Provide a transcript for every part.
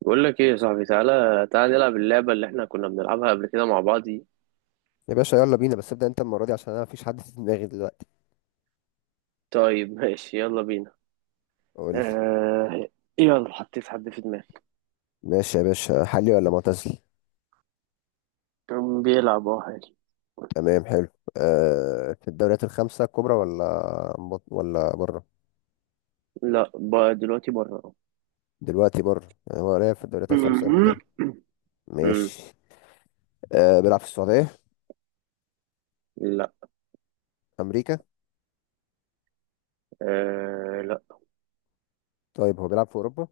بقول لك ايه يا صاحبي، تعالى نلعب اللعبة اللي احنا كنا بنلعبها قبل كده مع بعض دي. يا باشا يلا بينا، بس ابدأ انت المرة دي عشان انا مفيش حد في دماغي دلوقتي. طيب ماشي يلا بينا. قول لي. آه. يلا حطيت حد في دماغي. ماشي يا باشا، حالي ولا معتزل؟ كان بيلعب، اه، حالي. تمام، حلو. أه، في الدوريات الخمسة الكبرى ولا ولا بره؟ لا، بقى دلوقتي بره. دلوقتي بره، يعني هو لعب في الدوريات الخمسة قبل مهم. كده؟ امم ماشي. أه، بيلعب في السعودية؟ لا. أمريكا؟ آه لا. طيب هو بيلعب في أوروبا؟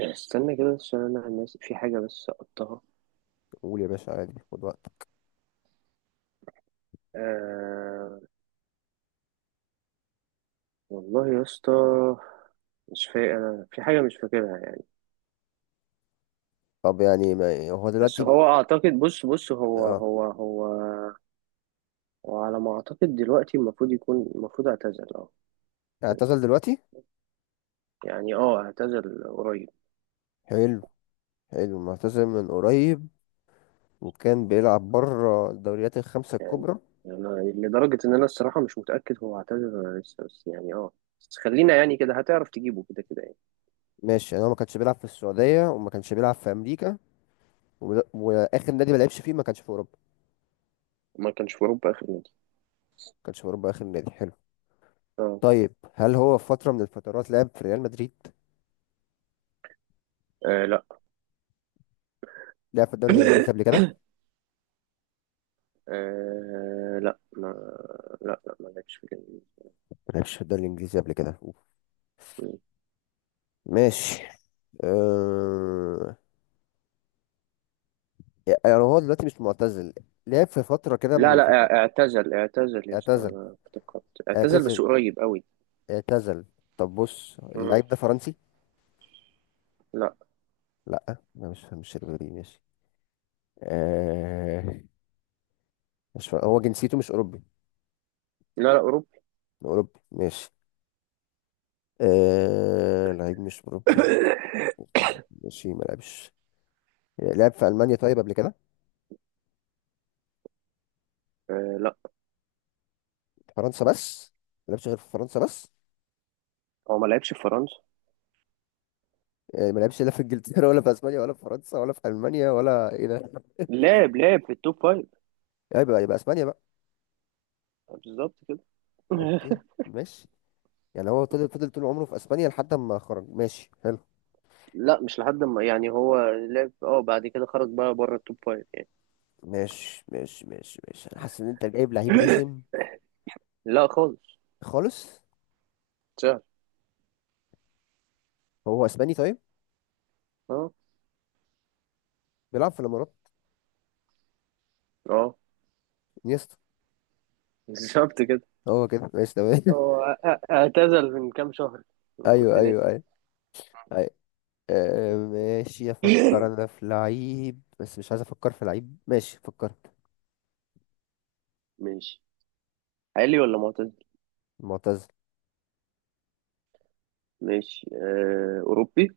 استنى كده عشان انا ناسي في حاجة بس سقطتها. قول يا باشا، عادي خد وقت. آه والله يا اسطى، مش فاكر انا في حاجة مش فاكرها يعني. طب يعني ما هو بس دلوقتي هو اعتقد، بص بص، هو اه، هو هو وعلى ما اعتقد دلوقتي المفروض يكون، المفروض اعتزل اه. اعتزل دلوقتي؟ يعني اه اعتزل قريب. حلو. حلو، معتزل من قريب، وكان بيلعب بره الدوريات الخمسة الكبرى. انا لدرجة ان انا الصراحة مش متأكد هو اعتزل ولا لسه، بس يعني اه، بس خلينا يعني كده هتعرف تجيبه كده كده يعني. ماشي، يعني هو ما كانش بيلعب في السعودية وما كانش بيلعب في أمريكا، وآخر نادي ما لعبش فيه ما كانش في أوروبا؟ ما كانش في اوروبا اخر نادي. ما كانش في أوروبا آخر نادي، حلو. اه. طيب هل هو في فترة من الفترات لعب في ريال مدريد؟ آه، لا. لعب في الدوري الإنجليزي قبل كده؟ آه لا ما لا ما لعبش في ما لعبش في الدوري الإنجليزي قبل كده، الجنوب. ماشي. أه... يعني هو دلوقتي مش معتزل؟ لعب في فترة كده من لا لا، الفترات؟ اعتزل، اعتزل يا اسطى، اعتزل. انا افتكرت. اعتزل اعتزل. بس قريب قوي. اعتزل. طب بص، مم. اللعيب ده فرنسي؟ لا. لا، ما مش شربيني، ماشي. أه... مش فر... هو جنسيته مش أوروبي؟ لا اوروبي. أوروبي، ماشي. آه، لعيب مش مربي، ماشي ما لعبش. لعب في ألمانيا طيب قبل كده؟ آه لا، فرنسا بس؟ ما لعبش غير في فرنسا بس؟ هو ما لعبش في فرنسا. آه، ما لعبش لا في إنجلترا ولا في إسبانيا ولا في فرنسا ولا في ألمانيا ولا إيه ده؟ لعب في التوب فايف. آه، يبقى إسبانيا بقى. بالظبط كده. أوكي، ماشي. يعني هو فضل طول عمره في إسبانيا لحد ما خرج، ماشي حلو. لا مش لحد ما، يعني هو لعب اه بعد كده خرج بقى بره التوب فايف. ماشي ماشي ماشي ماشي، أنا حاسس إن أنت جايب لعيب رخم. لا خالص، خالص. سهل. هو إسباني طيب؟ اه بيلعب في الإمارات؟ اه. انيستا؟ بالظبط كده. هو كده، ماشي تمام. هو اعتزل من كام شهر، انا كنت أيوه أيوه ناسي. أيوه. آه، ماشي، افكر انا في لعيب بس مش عايز افكر في لعيب، ماشي فكرت. ماشي. حالي ولا معتزل. معتزل. ماشي آه، اوروبي.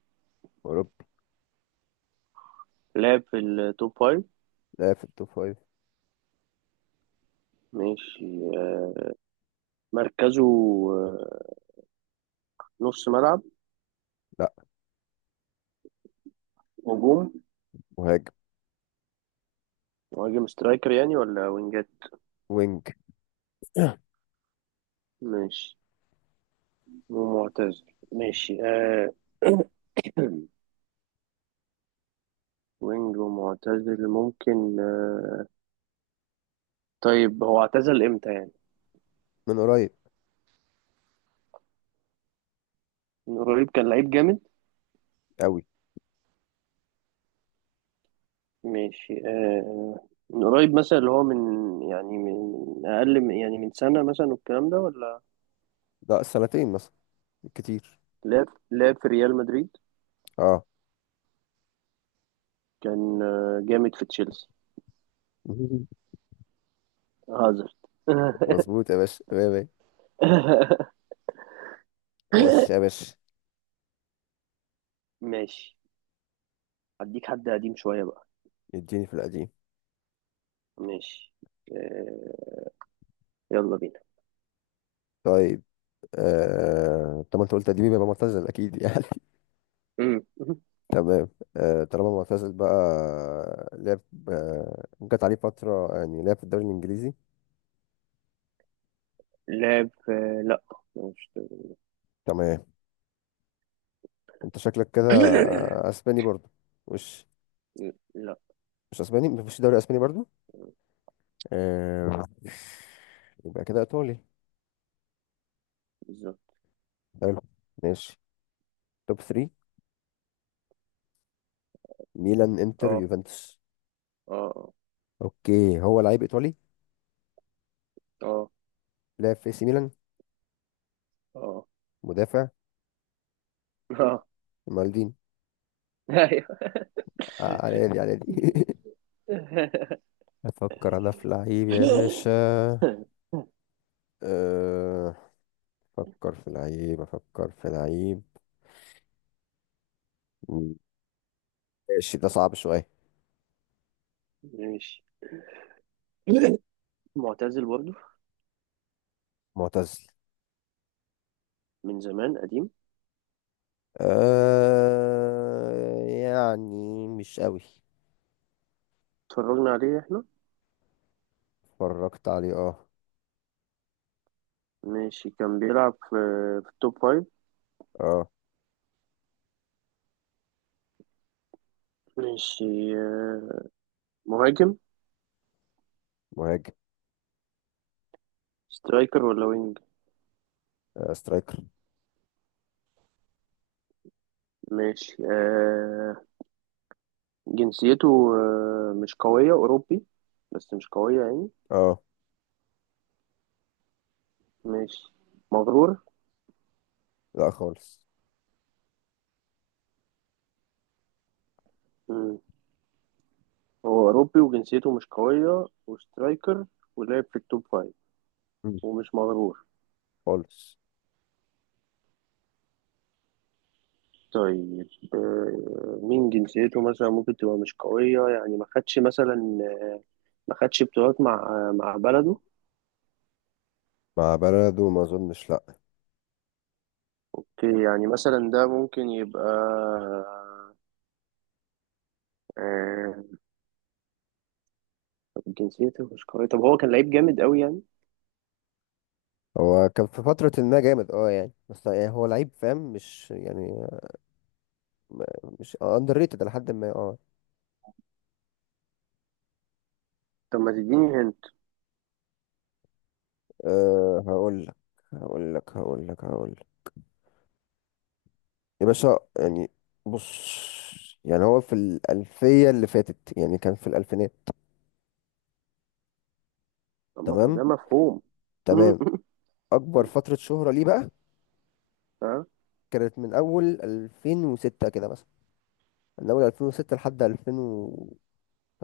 اوروبي. لعب في التوب فايف. لا، في التوب فايف. ماشي آه، مركزه آه، نص ملعب. لا. هجوم. مهاجم. مهاجم سترايكر يعني ولا وينجات. وينج. ماشي. ومعتزل. ماشي آه. وينج ومعتزل ممكن آه. طيب هو اعتزل امتى يعني؟ من قريب. من قريب، كان لعيب جامد. قوي. ماشي آه، آه، من قريب مثلا، اللي هو من، يعني من، من اقل من يعني من سنة مثلا والكلام ده ولا؟ لا، سنتين مثلا، كتير. لعب، لعب في ريال مدريد. اه. كان آه، جامد في تشيلسي. هازارد. مظبوط يا باشا، يا باشا. يا باشا يا باشا. ماشي. هديك حد قديم شوية بقى. اديني في القديم. ماشي آه، يلا بينا. طيب. طب ما انت قلت قديم يبقى معتزل اكيد يعني. مم. تمام. طالما معتزل بقى، لعب. جت عليه فترة يعني لعب في الدوري الانجليزي؟ لا، مش. تمام. انت شكلك كده اسباني برضو. مش لا. مش اسباني، مفيش دوري اسباني برضو. آه... يبقى كده ايطالي. بالظبط. حلو. ماشي. توب 3. ميلان، انتر، اه يوفنتوس؟ اه آه. اوكي، هو لعيب ايطالي. اه لعب في سي ميلان. اه. مدافع. مالدين. اه. على دي افكر انا في لعيب يا ايوه. باشا، آه، افكر في لعيب، افكر في لعيب، ماشي ده صعب شوية. ماشي. معتزل برضه، معتزل. من زمان قديم. أه يعني مش قوي. اتفرجنا عليه احنا. اتفرجت عليه، اه. ماشي، كان بيلعب في، في التوب فايف. اه. ماشي آه، مهاجم. مهاجم. سترايكر ولا وينج. آه، سترايكر. ماشي آه، جنسيته آه، مش قوية، أوروبي بس مش قوية يعني. اه. ماشي. مغرور. لا خالص. مم. هو أوروبي وجنسيته مش قوية وسترايكر ولعب في التوب فايف مم. ومش مغرور. خالص. طيب آه، مين جنسيته مثلا ممكن تبقى مش قوية يعني، ما خدش مثلا آه، ما خدش بطولات مع آه، مع بلده. مع بلده ما اظنش، لا. اوكي، يعني مثلا ده ممكن يبقى آه. طب جنسيته مش قوية، طب هو كان لعيب جامد قوي يعني. هو كان في فترة ما جامد، اه يعني، بس يعني هو لعيب فاهم، مش يعني م- مش اندر ريتد لحد ما اه. طب ما تديني هنت. آه، هقول لك، هقول لك هقول لك هقول لك يا باشا، يعني بص، يعني هو في الألفية اللي فاتت، يعني كان في الألفينات. طب ما هو تمام. ده مفهوم. تمام. أكبر فترة شهرة ليه بقى ها. كانت من أول 2006 كده مثلا، من اول 2006 لحد 2013.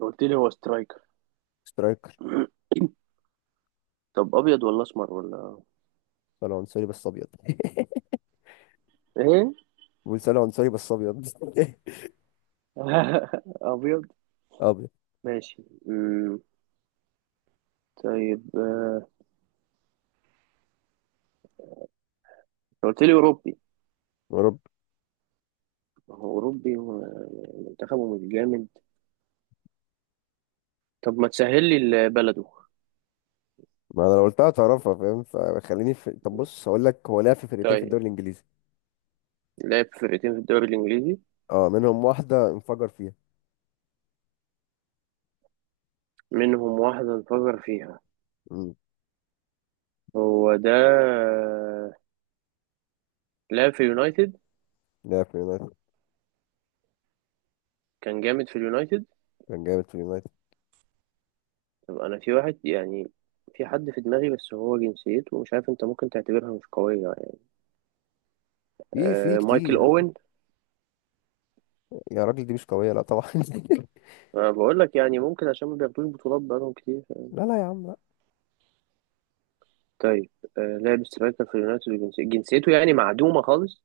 قلت لي هو سترايكر. سترايكر، طب ابيض ولا اسمر ولا؟ صالح عنصري بس ابيض. ايه؟ بقول صالح عنصري بس ابيض. ابيض. ابيض. ماشي أمم. طيب آه، قلت لي اوروبي. يا رب. ما هو أوروبي ومنتخبه مش جامد. طب ما تسهل لي بلده. ما انا لو قلتها تعرفها فاهم، طب بص هقول لك، هو لعب في فرقتين في طيب. الدوري الانجليزي. لعب في فرقتين في الدوري الإنجليزي. اه، منهم واحده انفجر فيها. منهم واحدة انفجر فيها. امم. هو ده. لعب في اليونايتد. لعب في يونايتد. كان جامد في اليونايتد. كان جامد في يونايتد. طب أنا في واحد يعني، في حد في دماغي بس هو جنسيته مش عارف أنت ممكن تعتبرها مش قوية يعني. في آه مايكل كتير. أوين. يا راجل، دي مش قويه، لا طبعا. أنا بقول لك يعني ممكن عشان ما بياخدوش بطولات بقالهم كتير. لا لا يا عم لا. طيب آه، لعب سترايكر في اليونايتد جنسيته يعني معدومة خالص.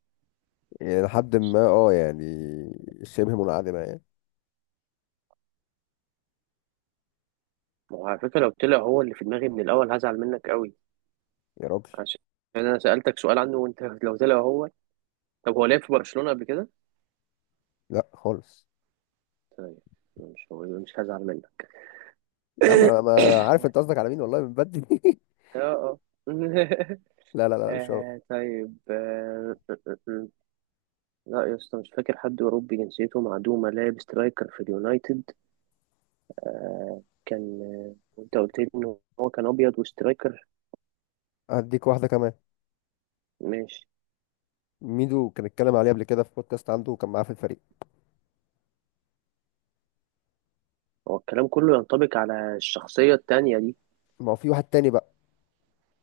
يعني لحد ما اه يعني شبه منعدمه يعني. ما هو على فكرة لو طلع هو اللي في دماغي من الأول هزعل منك قوي. يا راجل، عشان أنا سألتك سؤال عنه وأنت لو طلع هو. طب هو لعب في برشلونة قبل كده؟ لا خالص. طيب. مش هو، مش هزعل منك. يا عم انا، أنا عارف انت قصدك على مين والله، من بدري. اه اه. لا لا لا، مش هو. آه، طيب آه، آه، آه، آه. لا يا اسطى مش فاكر حد أوروبي جنسيته معدومة لعب سترايكر في اليونايتد. آه، كان آه، وأنت قلت لي إن هو كان أبيض وسترايكر. هديك واحدة كمان. ماشي. ميدو كان اتكلم عليه قبل كده في بودكاست عنده، وكان معاه في الفريق. هو الكلام كله ينطبق على الشخصية التانية دي. ما هو في واحد تاني بقى،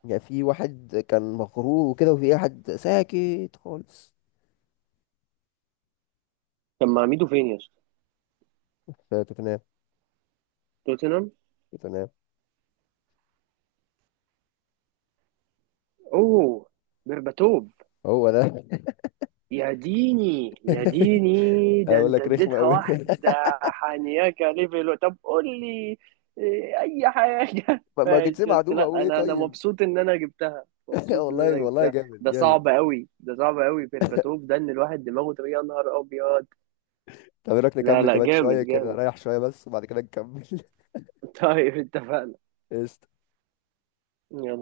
يعني في واحد كان مغرور وكده، وفي واحد ساكت خالص. طب ما عميده فين يا اسطى؟ في توتنهام. توتنهام. توتنهام. اوه. برباتوف. هو ده. يا ديني يا ديني، ده اقول انت لك رخمة اديتها قوي. واحدة. حانياكا ليفل. طب قول لي إيه، اي حاجة. ما جيتش ماشي. بس معدوم، لا، اقول ايه انا طيب. مبسوط ان انا جبتها، مبسوط ان والله انا والله، جبتها. جامد جامد. ده صعب قوي، بيرباتوف ده، ان الواحد دماغه تبقى يا نهار ابيض. طب ايه رايك لا نكمل لا، كمان جامد شوية كده، جامد. رايح شوية بس وبعد كده نكمل. طيب اتفقنا. قشطة. يلا.